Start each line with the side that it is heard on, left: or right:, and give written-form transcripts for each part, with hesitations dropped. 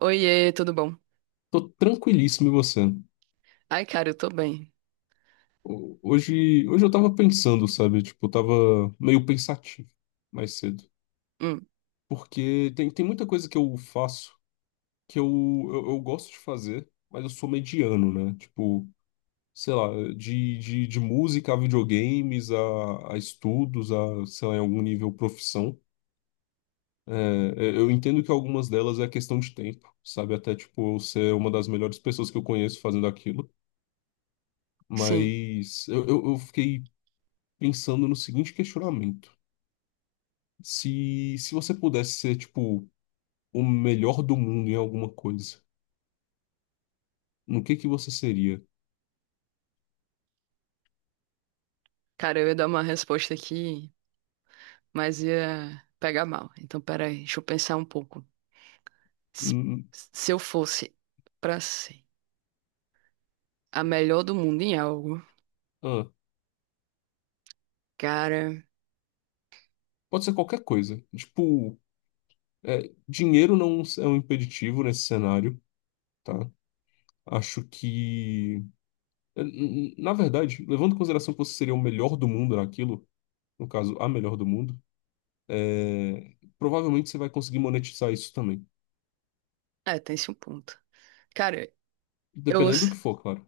right: Oiê, tudo bom?
left: Tô tranquilíssimo e você?
right: Ai, cara, eu tô bem.
left: Hoje, eu tava pensando, sabe? Tipo, eu tava meio pensativo mais cedo.
right: Hum,
left: Porque tem muita coisa que eu faço que eu gosto de fazer, mas eu sou mediano, né? Tipo, sei lá, de música a videogames, a estudos, a, sei lá, em algum nível profissão. É, eu entendo que algumas delas é questão de tempo, sabe? Até, tipo, eu ser uma das melhores pessoas que eu conheço fazendo aquilo.
right: sim.
left: Mas eu fiquei pensando no seguinte questionamento. Se você pudesse ser, tipo, o melhor do mundo em alguma coisa, no que você seria?
right: Cara, eu ia dar uma resposta aqui, mas ia pegar mal. Então, peraí, deixa eu pensar um pouco. Se,
left: Hum.
right: se eu fosse pra ser a melhor do mundo em algo,
left: ah,
right: cara.
left: Pode ser qualquer coisa. Tipo, dinheiro não é um impeditivo nesse cenário, tá? Acho que... Na verdade, levando em consideração que você seria o melhor do mundo naquilo, no caso, a melhor do mundo, provavelmente você vai conseguir monetizar isso também.
right: É, tem-se um ponto. Cara, eu
left: Dependendo do
right: s-
left: que for, claro.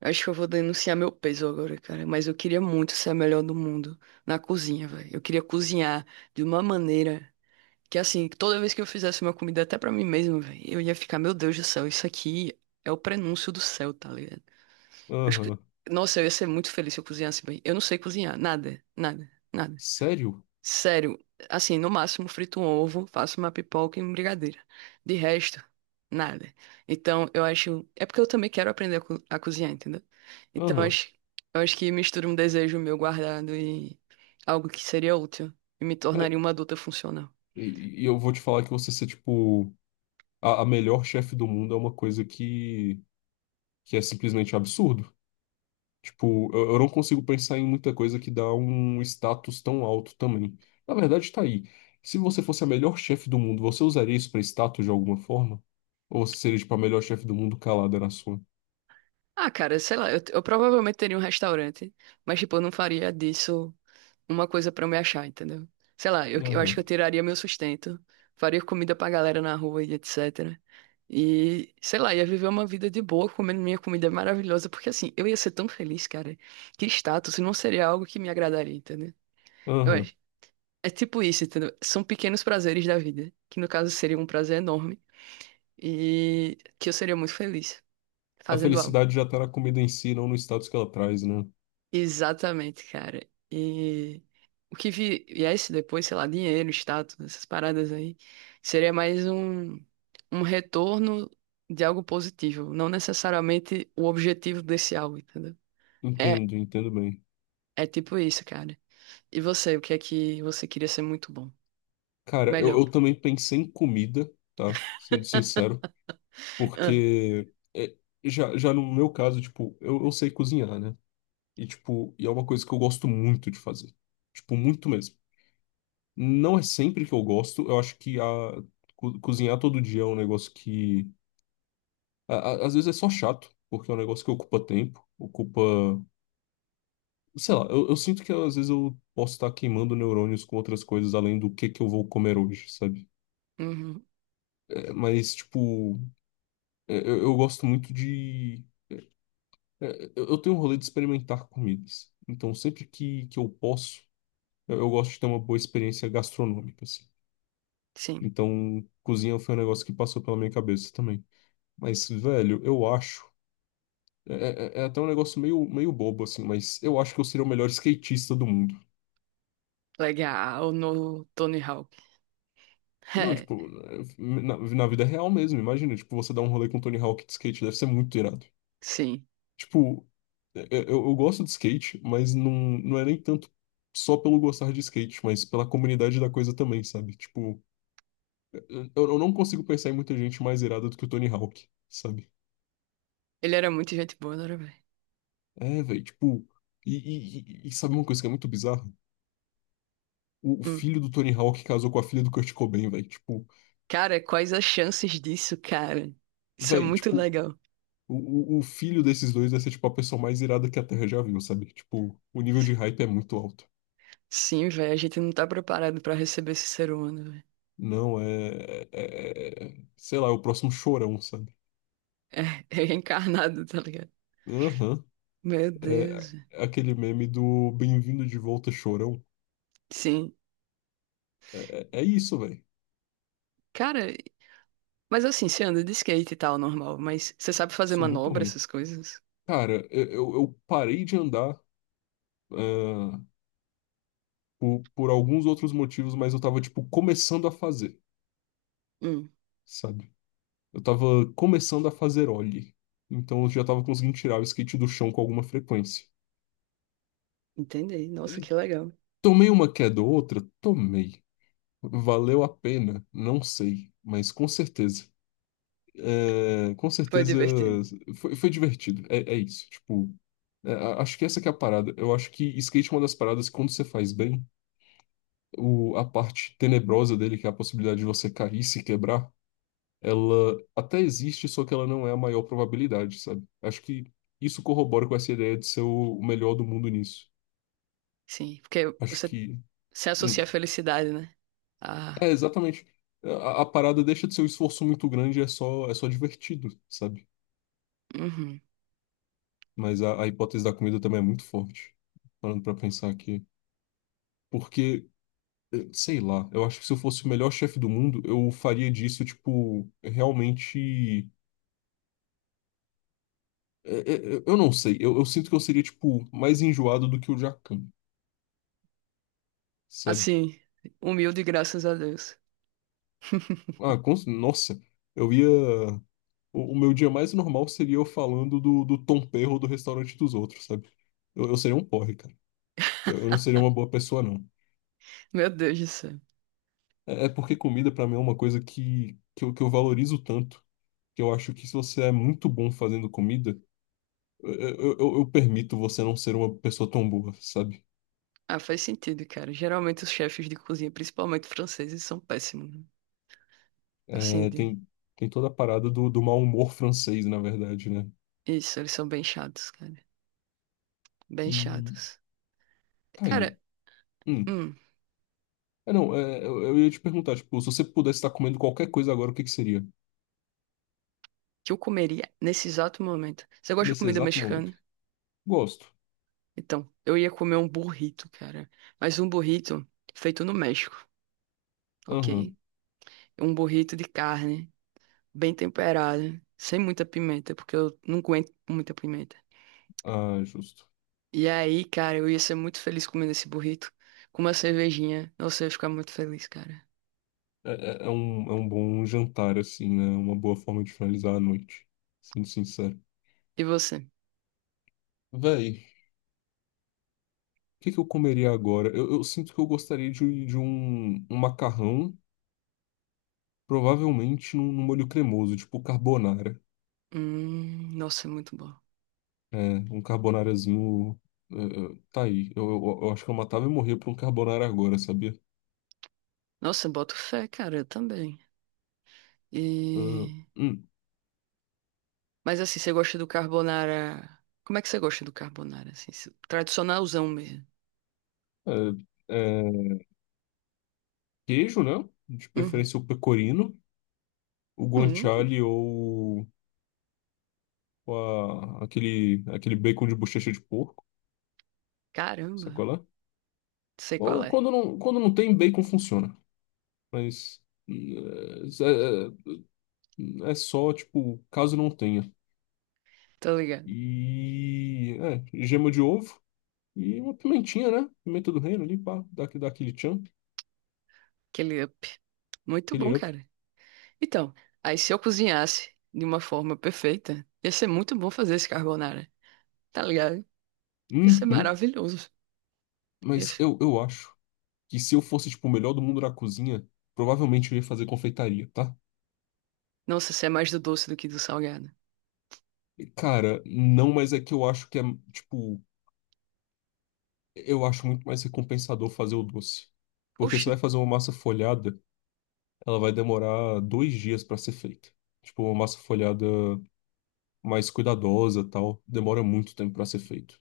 right: acho que eu vou denunciar meu peso agora, cara. Mas eu queria muito ser a melhor do mundo na cozinha, velho. Eu queria cozinhar de uma maneira. Que assim, toda vez que eu fizesse uma comida até pra mim mesmo, velho, eu ia ficar, meu Deus do céu, isso aqui é o prenúncio do céu, tá ligado? Acho que,
left: Aham.
right: nossa, eu ia ser muito feliz se eu cozinhasse bem. Eu não sei cozinhar, nada, nada, nada.
left: Sério?
right: Sério, assim, no máximo frito um ovo, faço uma pipoca e uma brigadeira. De resto, nada. Então, eu acho, é porque eu também quero aprender a cozinhar, entendeu? Então, eu
left: Aham.
right: acho, eu acho que mistura um desejo meu guardado e algo que seria útil e me
left: É,
right: tornaria uma adulta funcional.
left: e eu vou te falar que você ser, tipo, a melhor chefe do mundo é uma coisa que é simplesmente absurdo. Tipo, eu não consigo pensar em muita coisa que dá um status tão alto também. Na verdade, tá aí. Se você fosse a melhor chefe do mundo, você usaria isso pra status de alguma forma? Ou você seria, tipo, a melhor chefe do mundo calada na sua?
right: Ah, cara, sei lá, eu provavelmente teria um restaurante, mas, tipo, eu não faria disso uma coisa pra eu me achar, entendeu? Sei lá, eu acho que eu
left: Aham,
right: tiraria meu sustento, faria comida pra galera na rua e etc. E, sei lá, ia viver uma vida de boa comendo minha comida maravilhosa, porque, assim, eu ia ser tão feliz, cara, que status não seria algo que me agradaria, entendeu? Eu
left: aham.
right: acho. É tipo isso, entendeu? São pequenos prazeres da vida, que no caso seria um prazer enorme e que eu seria muito feliz
left: A
right: fazendo algo.
left: felicidade já tá na comida em si, não no status que ela traz, né?
right: Exatamente, cara. E o que viesse depois, sei lá, dinheiro, status, essas paradas aí, seria mais um retorno de algo positivo, não necessariamente o objetivo desse algo, entendeu? É,
left: Entendo, entendo bem.
right: é tipo isso, cara. E você, o que é que você queria ser muito bom?
left: Cara, eu,
right: Melhor.
left: eu também pensei em comida, tá? Sendo sincero. Porque já no meu caso, tipo, eu sei cozinhar, né? E, tipo, e é uma coisa que eu gosto muito de fazer. Tipo, muito mesmo. Não é sempre que eu gosto, eu acho que cozinhar todo dia é um negócio que a- às vezes é só chato, porque é um negócio que ocupa tempo, ocupa. Sei lá, eu sinto que às vezes eu posso estar queimando neurônios com outras coisas além do que eu vou comer hoje, sabe?
right: Ah, uhum,
left: Mas, tipo, eu gosto muito de. Eu tenho um rolê de experimentar comidas. Então, sempre que eu posso, eu gosto de ter uma boa experiência gastronômica, assim.
right: sim.
left: Então, cozinha foi um negócio que passou pela minha cabeça também. Mas, velho, eu acho. É até um negócio meio bobo, assim, mas eu acho que eu seria o melhor skatista do mundo.
right: Legal, no Tony Hawk.
left: Não,
right: É,
left: tipo, na vida real mesmo, imagina. Tipo, você dar um rolê com o Tony Hawk de skate, deve ser muito irado.
right: sim.
left: Tipo, eu gosto de skate, mas não, não é nem tanto só pelo gostar de skate, mas pela comunidade da coisa também, sabe? Tipo, é, é, eu não consigo pensar em muita gente mais irada do que o Tony Hawk, sabe?
right: Ele era muito gente boa, não era, velho?
left: É, velho, tipo, e, e- e sabe uma coisa que é muito bizarra? O filho do Tony Hawk casou com a filha do Kurt Cobain, velho. Tipo,
right: Cara, quais as chances disso, cara? Isso é
left: velho,
right: muito
left: tipo,
right: legal.
left: o filho desses dois vai ser, tipo, a pessoa mais irada que a Terra já viu, sabe? Tipo, o nível de hype é muito alto.
right: Sim, velho, a gente não tá preparado pra receber esse ser humano, velho.
left: Não, sei lá, é o próximo chorão, sabe?
right: É, é reencarnado, tá ligado?
left: Aham.
right: Meu
left: É
right: Deus, velho.
left: é aquele meme do Bem-vindo de volta, chorão.
right: Sim.
left: É isso, velho.
right: Cara, mas assim, você anda de skate e tal, normal, mas você sabe fazer
left: Sou muito
right: manobra,
left: ruim.
right: essas coisas?
left: Cara, eu parei de andar, ah, por alguns outros motivos, mas eu tava, tipo, começando a fazer,
right: Hum,
left: sabe? Eu tava começando a fazer ollie. Então eu já tava conseguindo tirar o skate do chão com alguma frequência.
right: Entendi. Nossa, que legal.
left: Tomei uma queda ou outra? Tomei. Valeu a pena? Não sei, mas com certeza. É, com
right: Foi
left: certeza
right: divertido.
left: foi divertido. É isso. Tipo, acho que essa que é a parada. Eu acho que skate é uma das paradas que quando você faz bem, a parte tenebrosa dele, que é a possibilidade de você cair e se quebrar, ela até existe, só que ela não é a maior probabilidade, sabe? Acho que isso corrobora com essa ideia de ser o melhor do mundo nisso.
right: Sim, porque
left: Acho
right: você
left: que...
right: se associa à
left: hum,
right: felicidade, né? Ah,
left: exatamente. A parada deixa de ser um esforço muito grande, é só divertido, sabe?
right: uhum.
left: Mas a hipótese da comida também é muito forte, parando pra pensar aqui. Porque, sei lá, eu acho que se eu fosse o melhor chefe do mundo, eu faria disso, tipo, realmente. Eu não sei, eu sinto que eu seria, tipo, mais enjoado do que o Jacan, sabe?
right: Assim, humilde, graças a Deus.
left: Ah, nossa, eu ia. O meu dia mais normal seria eu falando do Tom Perro do restaurante dos outros, sabe? Eu seria um porre, cara. Eu não seria uma boa pessoa, não.
right: Meu Deus do céu.
left: É porque comida, pra mim, é uma coisa que eu valorizo tanto que eu acho que se você é muito bom fazendo comida, eu permito você não ser uma pessoa tão boa, sabe?
right: Ah, faz sentido, cara. Geralmente os chefes de cozinha, principalmente franceses, são péssimos, né? Assim,
left: É, tem toda a parada do mau humor francês, na verdade, né?
right: isso, eles são bem chatos, cara. Bem
left: E
right: chatos.
left: tá
right: Cara,
left: aí. Hum.
right: hum,
left: Não, eu ia te perguntar, tipo, se você pudesse estar comendo qualquer coisa agora, o que que seria?
right: que eu comeria nesse exato momento. Você gosta de
left: Nesse
right: comida
left: exato momento.
right: mexicana?
left: Gosto.
right: Então, eu ia comer um burrito, cara. Mas um burrito feito no México, ok?
left: Aham.
right: Um burrito de carne, bem temperado, sem muita pimenta, porque eu não aguento muita pimenta.
left: Ah, justo.
right: E aí, cara, eu ia ser muito feliz comendo esse burrito com uma cervejinha. Nossa, eu ia ficar muito feliz, cara.
left: É, é um bom jantar, assim, né? Uma boa forma de finalizar a noite. Sendo sincero.
right: E você?
left: Véi. O que que eu comeria agora? Eu sinto que eu gostaria de um macarrão, provavelmente num molho cremoso, tipo carbonara.
right: Nossa, é muito bom.
left: É, um carbonarazinho. Tá aí. Eu acho que eu matava e morria por um carbonara agora, sabia?
right: Nossa, boto fé, cara, eu também.
left: Ah,
right: E...
left: hum.
right: Mas assim, você gosta do carbonara. Como é que você gosta do carbonara, assim? Tradicionalzão mesmo.
left: É, é, queijo, né? De
right: Uhum.
left: preferência o pecorino, o
right: Hum,
left: guanciale ou aquele bacon de bochecha de porco,
right: Caramba,
left: sacolé?
right: sei qual
left: Ou
right: é.
left: quando não tem, bacon funciona. Mas. hum, é, é, É só, tipo, caso não tenha.
right: Tô ligado.
left: E. É, gema de ovo e uma pimentinha, né? Pimenta do reino ali, pá, dá aquele tchan,
right: Aquele up. Muito bom,
left: aquele up.
right: cara. Então, aí se eu cozinhasse de uma forma perfeita, ia ser muito bom fazer esse carbonara. Tá ligado? Ia ser
left: Uhum.
right: maravilhoso.
left: Mas
right: Ia-
left: eu acho que se eu fosse, tipo, o melhor do mundo na cozinha, provavelmente eu ia fazer confeitaria, tá?
right: Nossa, você é mais do doce do que do salgado.
left: Cara, não, mas é que eu acho que é, tipo, eu acho muito mais recompensador fazer o doce. Porque você vai
right: Oxi.
left: fazer uma massa folhada, ela vai demorar 2 dias pra ser feita. Tipo, uma massa folhada mais cuidadosa, tal, demora muito tempo para ser feito.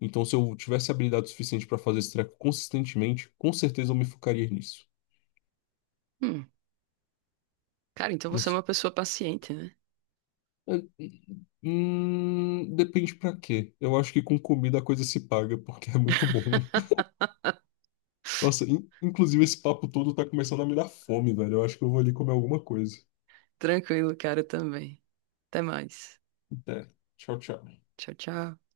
left: Então, se eu tivesse habilidade suficiente para fazer esse treco consistentemente, com certeza eu me focaria nisso.
right: Hum. Cara, então
left: Não
right: você é
left: sei.
right: uma pessoa paciente, né?
left: É, hum, depende pra quê. Eu acho que com comida a coisa se paga, porque é muito bom. Nossa, inclusive esse papo todo tá começando a me dar fome, velho. Eu acho que eu vou ali comer alguma coisa.
right: Tranquilo, cara, também. Até mais.
left: Até. Tchau, tchau.
right: Tchau, tchau.